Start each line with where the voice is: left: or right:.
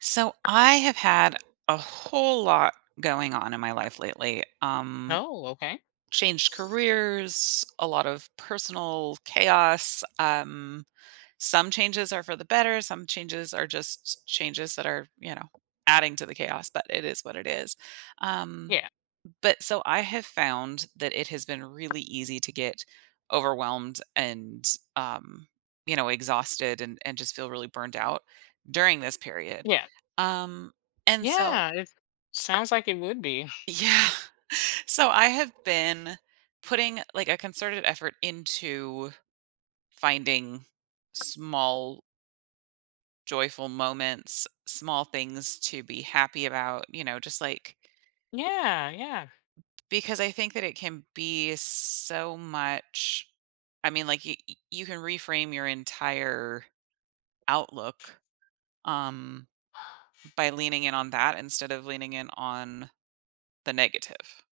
right: So I have had a whole lot going on in my life lately.
left: Oh, okay.
right: Changed careers, a lot of personal chaos. Some changes are for the better, some changes are just changes that are, you know, adding to the chaos, but it is what it is. Um,
left: Yeah.
right: but so I have found that it has been really easy to get overwhelmed and, um, exhausted and just feel really burned out during this period.
left: Yeah.
right: Um, and so
left: Yeah. It sounds like it would be.
right: yeah. So I have been putting like a concerted effort into finding small joyful moments, small things to be happy about, you know, just like.
left: Yeah. Yeah.
right: Because I think that it can be so much. I mean, like, you can reframe your entire outlook, um, by leaning in on that instead of leaning in on the negative.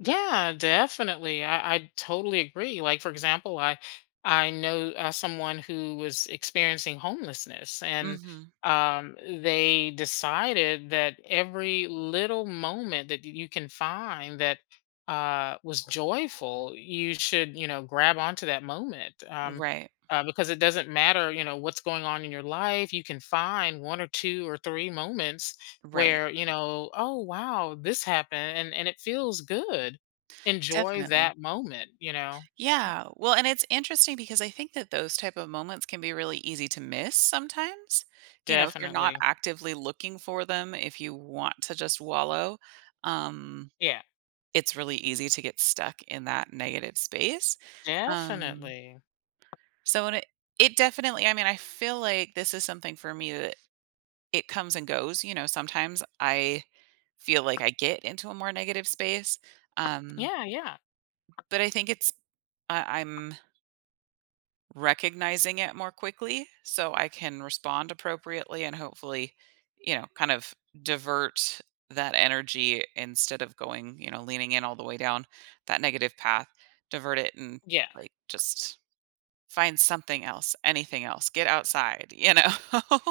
left: Yeah, definitely. I totally agree. Like for example, I know someone who was experiencing homelessness, and
right: Mhm.
left: they decided that every little moment that you can find that was joyful, you should grab onto that moment.
right: Right.
left: Because it doesn't matter, you know, what's going on in your life. You can find one or two or three moments
right: Right.
left: where you know, oh wow, this happened, and it feels good, enjoy
right: Definitely.
left: that moment, you know. Yeah.
right: Yeah. Well, and it's interesting because I think that those type of moments can be really easy to miss sometimes. You know, if you're not
left: Definitely.
right: actively looking for them, if you want to just wallow, um
left: Yeah.
right: it's really easy to get stuck in that negative space. Um,
left: Definitely.
right: so and it definitely. I mean, I feel like this is something for me that it comes and goes, you know, sometimes I feel like I get into a more negative space. Um,
left: Yeah, yeah,
right: but I think it's I I'm recognizing it more quickly so I can respond appropriately and hopefully, you know, kind of divert that energy instead of going, you know, leaning in all the way down that negative path, divert it and
left: yeah.
right: like just find something else, anything else, get outside, you know?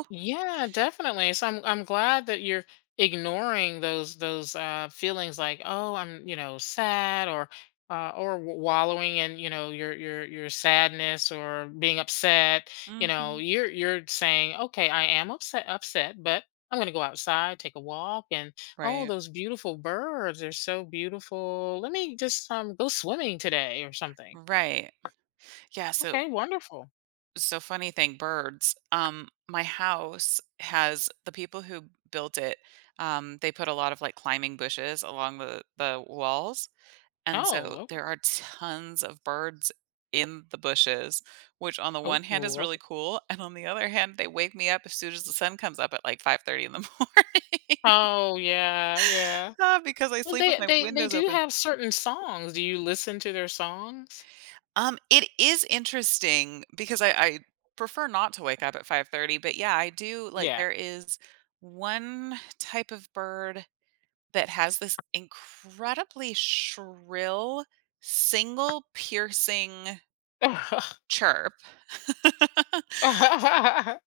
left: Yeah, definitely. So I'm glad that you're ignoring those feelings like, oh, I'm, you know, sad or or wallowing in, you know, your sadness or being upset. You know,
right: Hmm.
left: you're saying, okay, I am upset, but I'm going to go outside, take a walk, and oh,
right: Right.
left: those beautiful birds are so beautiful. Let me just go swimming today or something.
right: Right. Yeah. So
left: Okay, wonderful.
right: funny thing, birds. My house has, the people who built it, they put a lot of like climbing bushes along the walls, and so
left: Oh, okay.
right: there are tons of birds in the bushes, which on the one
left: Oh,
right: hand is
left: ooh,
right: really
left: okay.
right: cool and on the other hand they wake me up as soon as the sun comes up at like 5:30 in the morning.
left: Oh yeah, yeah.
right: Ah, because I
left: Well,
right: sleep with
left: they
right: my
left: they they
right: windows
left: do
right: open.
left: have certain songs. Do you listen to their songs?
right: It is interesting because I prefer not to wake up at 5:30, but yeah, I do. Like,
left: Yeah.
right: there is one type of bird that has this incredibly shrill, single piercing chirp.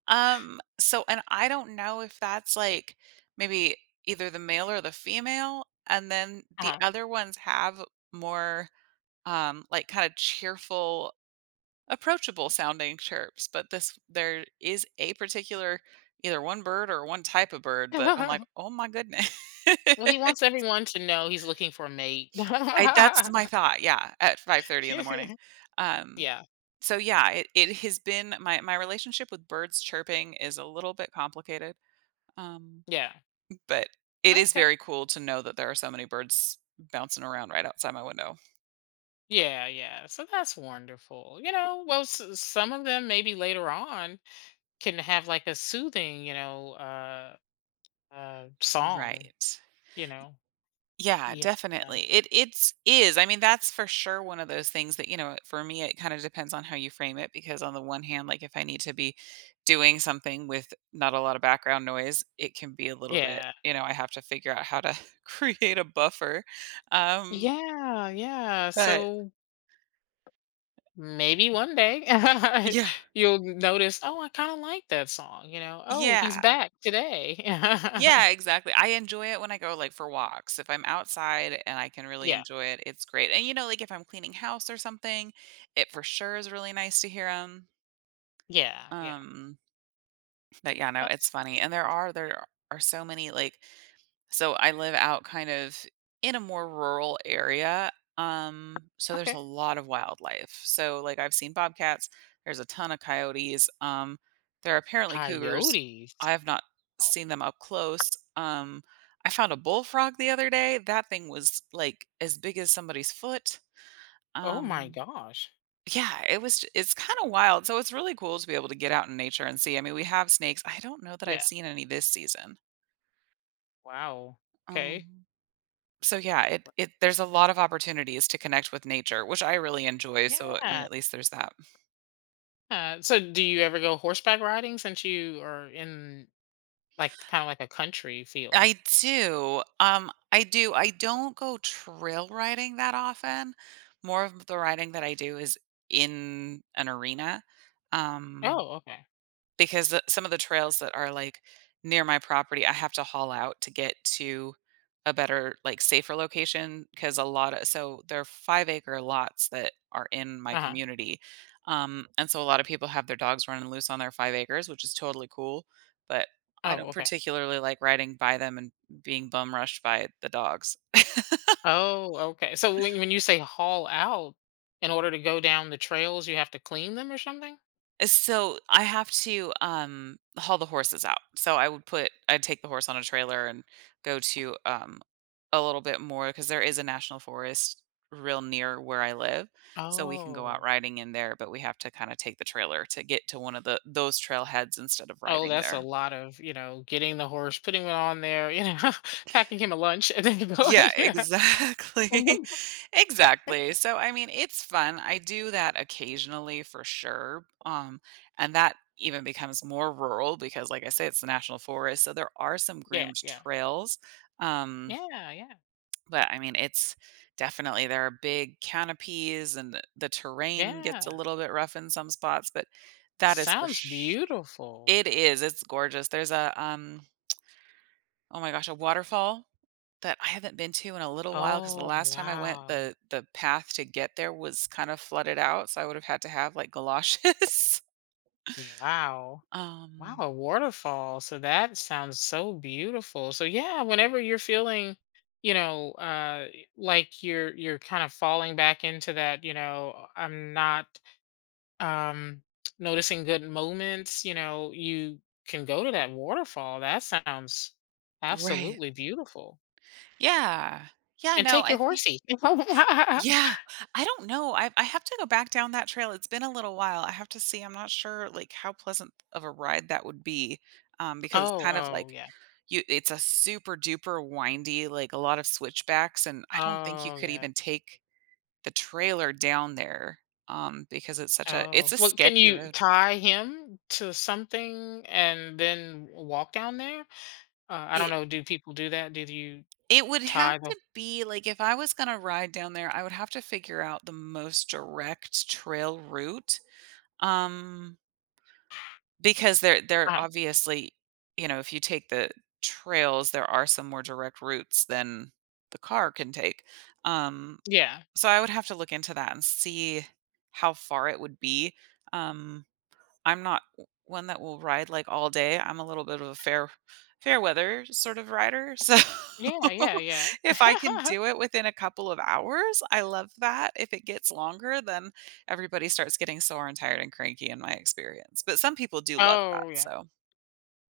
right: So and I don't know if that's like maybe either the male or the female, and then the
left: Uh-huh.
right: other ones have more, like, kinda cheerful, approachable sounding chirps, but this there is a particular either one bird or one type of bird that I'm like, "Oh my goodness."
left: Well, he wants everyone to know he's looking for a mate.
right: I That's my thought, yeah, at 5:30 in the morning. Um,
left: Yeah,
right: so yeah, it has been my relationship with birds chirping is a little bit complicated, um,
left: yeah.
right: but it is
left: Okay.
right: very cool to know that there are so many birds bouncing around right outside my window.
left: Yeah, yeah. So that's wonderful. You know, well, s some of them maybe later on can have like a soothing, you know, song,
right: Right.
left: you know?
right: Yeah,
left: Yeah.
right: definitely. It's is. I mean, that's for sure one of those things that, you know, for me it kind of depends on how you frame it because on the one hand, like if I need to be doing something with not a lot of background noise, it can be a little bit,
left: Yeah.
right: you know, I have to figure out how to create a buffer. Um,
left: Yeah, yeah.
right: but
left: So maybe one day
right: yeah.
left: you'll notice, "Oh, I kinda like that song," you know? "Oh, he's
right: Yeah.
left: back today."
right: Yeah, exactly. I enjoy it when I go like for walks. If I'm outside and I can really
left: Yeah,
right: enjoy it, it's great. And you know, like if I'm cleaning house or something, it for sure is really nice to hear them.
left: yeah, yeah.
right: Um But yeah, no,
left: Oh,
right: it's
left: that's
right: funny. And there are so many, like, so I live out kind of in a more rural area. So there's
left: okay.
right: a lot of wildlife. So like I've seen bobcats, there's a ton of coyotes. There are apparently cougars. I
left: Coyotes.
right: have not
left: Oh,
right: seen them up close. Um, I found a bullfrog the other day. That thing was like as big as somebody's foot.
left: oh my
right: Um,
left: gosh.
right: yeah, it's kinda wild, so it's really cool to be able to get out in nature and see, I mean, we have snakes, I don't know that I've
left: Yeah.
right: seen any this season.
left: Wow. Okay.
right: Um, so yeah, it there's a lot of opportunities to connect with nature, which I really enjoy, so, I mean,
left: Yeah.
right: at least there's that.
left: So do you ever go horseback riding since you are in, like, kinda like a country feel?
right: I don't go trail riding that often, more of the riding that I do is in an arena, um
left: Oh, okay.
right: because the some of the trails that are, like, near my property, I have to haul out to get to a better, like, safer location. Because a lot of, so there are five-acre lots that are in my
left: Uh-huh.
right: community, and so a lot of people have their dogs running loose on their 5 acres, which is totally cool, but I
left: Oh,
right: don't
left: okay.
right: particularly like riding by them and being bum rushed by the dogs.
left: Oh, okay. So when you say haul out, in order to go down the trails, you have to clean them or something?
right: So I have to haul the horses out. So I would put I'd take the horse on a trailer and go to, a little bit more, because there is a national forest real near where I live. So we can go out
left: Oh.
right: riding in there, but we have to kind of take the trailer to get to one of the those trailheads instead of
left: Oh,
right: riding
left: that's a
right: there.
left: lot of, you know, getting the horse, putting it on there, you know, packing him a lunch and then
right: Yeah,
left: going. Yeah.
right: exactly. Exactly. So, I mean, it's fun. I do that occasionally for sure. And that even becomes more rural because, like I say, it's the national forest. So there are some
left: Yeah.
right: groomed
left: Yeah.
right: trails. Um,
left: Yeah. Yeah.
right: but I mean, it's definitely there are big canopies and the terrain gets a
left: Yeah.
right: little bit rough in some spots, but that is
left: Sounds beautiful.
right: it is. It's gorgeous. There's a oh my gosh, a waterfall that I haven't been to in a little while because the
left: Oh,
right: last time I went,
left: wow.
right: the path to get there was kind of flooded out, so I would have had to have like galoshes.
left: Wow. Wow,
right: um,
left: a waterfall. So that sounds so beautiful. So yeah, whenever you're feeling, you know, like you're kind of falling back into that, you know, I'm not um noticing good moments, you know, you can go to that waterfall. That sounds
right: right?
left: absolutely beautiful.
right: Yeah, yeah.
left: And
right: No,
left: take
right: I
left: your
right: think.
left: horsey.
right: Yeah, I don't know. I have to go back down that trail. It's been a little while. I have to see. I'm not sure like how pleasant of a ride that would be, because it's
left: Oh,
right: kind of
left: oh
right: like
left: yeah.
right: you. It's a super duper windy, like a lot of switchbacks, and I don't think you
left: Oh
right: could
left: yeah.
right: even take the trailer down there, because it's
left: Oh,
right: a
left: well, can
right: sketchy
left: you
right: road.
left: tie him to something and then walk down there? I don't
right: It
left: know, do people do that? Did you
right: it would have
left: tie the
right: to be, like, if I was gonna ride down there, I would have to figure out the most direct trail route, um, because there
left: uh
right: obviously, you know, if you take the trails, there are some more direct routes than the car can take, um,
left: Yeah.
right: so I would have to look into that and see how far it would be, um I'm not one that will ride like all day. I'm a little bit of a fair weather sort of rider. So
left: Yeah, yeah, yeah.
right: if I can do it within a couple of hours, I love that. If it gets longer, then everybody starts getting sore and tired and cranky in my experience. But some people do love that.
left: Oh, yeah.
right: So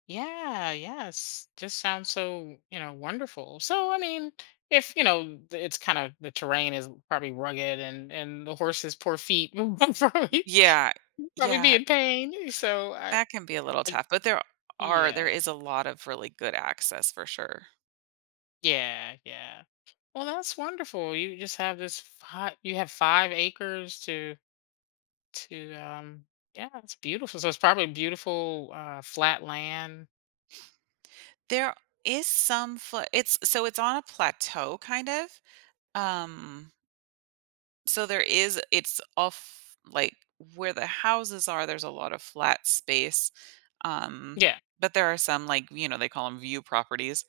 left: Yeah, yes. Just sounds so, you know, wonderful. So, I mean, if, you know, it's kind of, the terrain is probably rugged and the horse's poor feet will
right: yeah,
left: probably be
right: yeah,
left: in pain. So, I,
right: that can be a little
left: I
right: tough. But there
left: yeah.
right: is a lot of really good access for sure.
left: Yeah, yeah. Well, that's wonderful. You just have this you have 5 acres to to um yeah it's beautiful, so it's probably beautiful flat land.
right: There is it's on a plateau kind of. Um So there is it's off like where the houses are, there's a lot of flat space. Um,
left: Yeah,
right: but there are some like, you know, they call them view properties.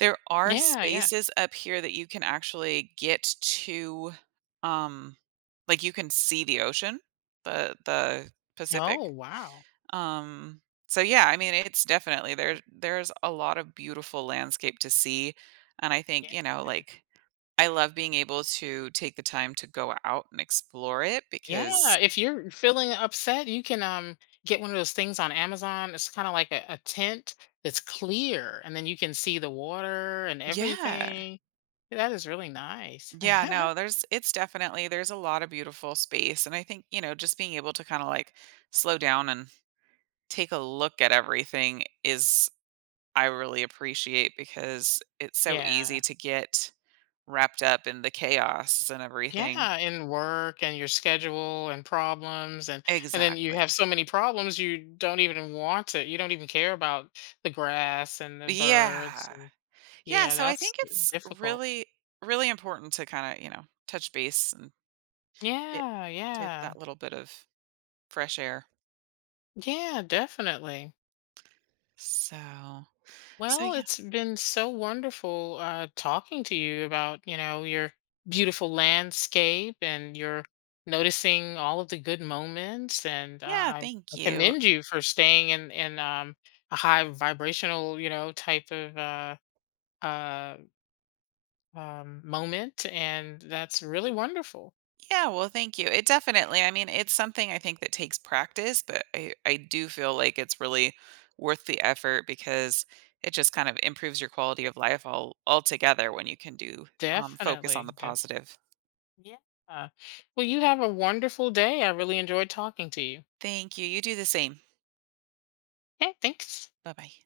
right: There are
left: yeah, yeah.
right: spaces up here that you can actually get to, um like you can see the ocean, the Pacific.
left: Oh, wow.
right: Um so yeah, I mean it's definitely there's a lot of beautiful landscape to see, and I think,
left: Yeah,
right: you know, like I love being able to take the time to go out and explore it
left: yeah.
right: because
left: If you're feeling upset you can get one of those things on Amazon, it's kind of like a tent that's clear and then you can see the water and
right: yeah.
left: everything. That is really nice.
right: Yeah, no, there's it's definitely there's a lot of beautiful space and I think, you know, just being able to kind of like slow down and take a look at everything is, I really appreciate because it's so easy
left: Yeah.
right: to get wrapped up in the chaos and everything.
left: Yeah, in work and your schedule and problems, and then you
right: Exactly.
left: have so many problems you don't even want to, you don't even care about the grass and the birds,
right: Yeah.
left: and
right: Yeah,
left: yeah,
right: so I
left: that's
right: think it's
left: difficult.
right: really really important to kind of, you know, touch base and
left: Yeah,
right: get
left: yeah.
right: that little bit of fresh air.
left: Yeah, definitely.
right: So
left: Well,
right: yeah.
left: it's been so wonderful, talking to you about, you know, your beautiful landscape and your noticing all of the good moments. And
right: Yeah,
left: I,
right: thank
left: I
right: you.
left: commend you for staying in a high vibrational, you know, type of uh, moment. And that's really wonderful.
right: Yeah, well, thank you. It definitely, I mean, it's something I think that takes practice, but I do feel like it's really worth the effort because it just kind of improves your quality of life all altogether when you can do, focus on the
left: Definitely.
right: positive.
left: Yeah. Well, you have a wonderful day. I really enjoyed talking to you.
right: Thank you. You do the same.
left: Okay, thanks.
right: Bye-bye.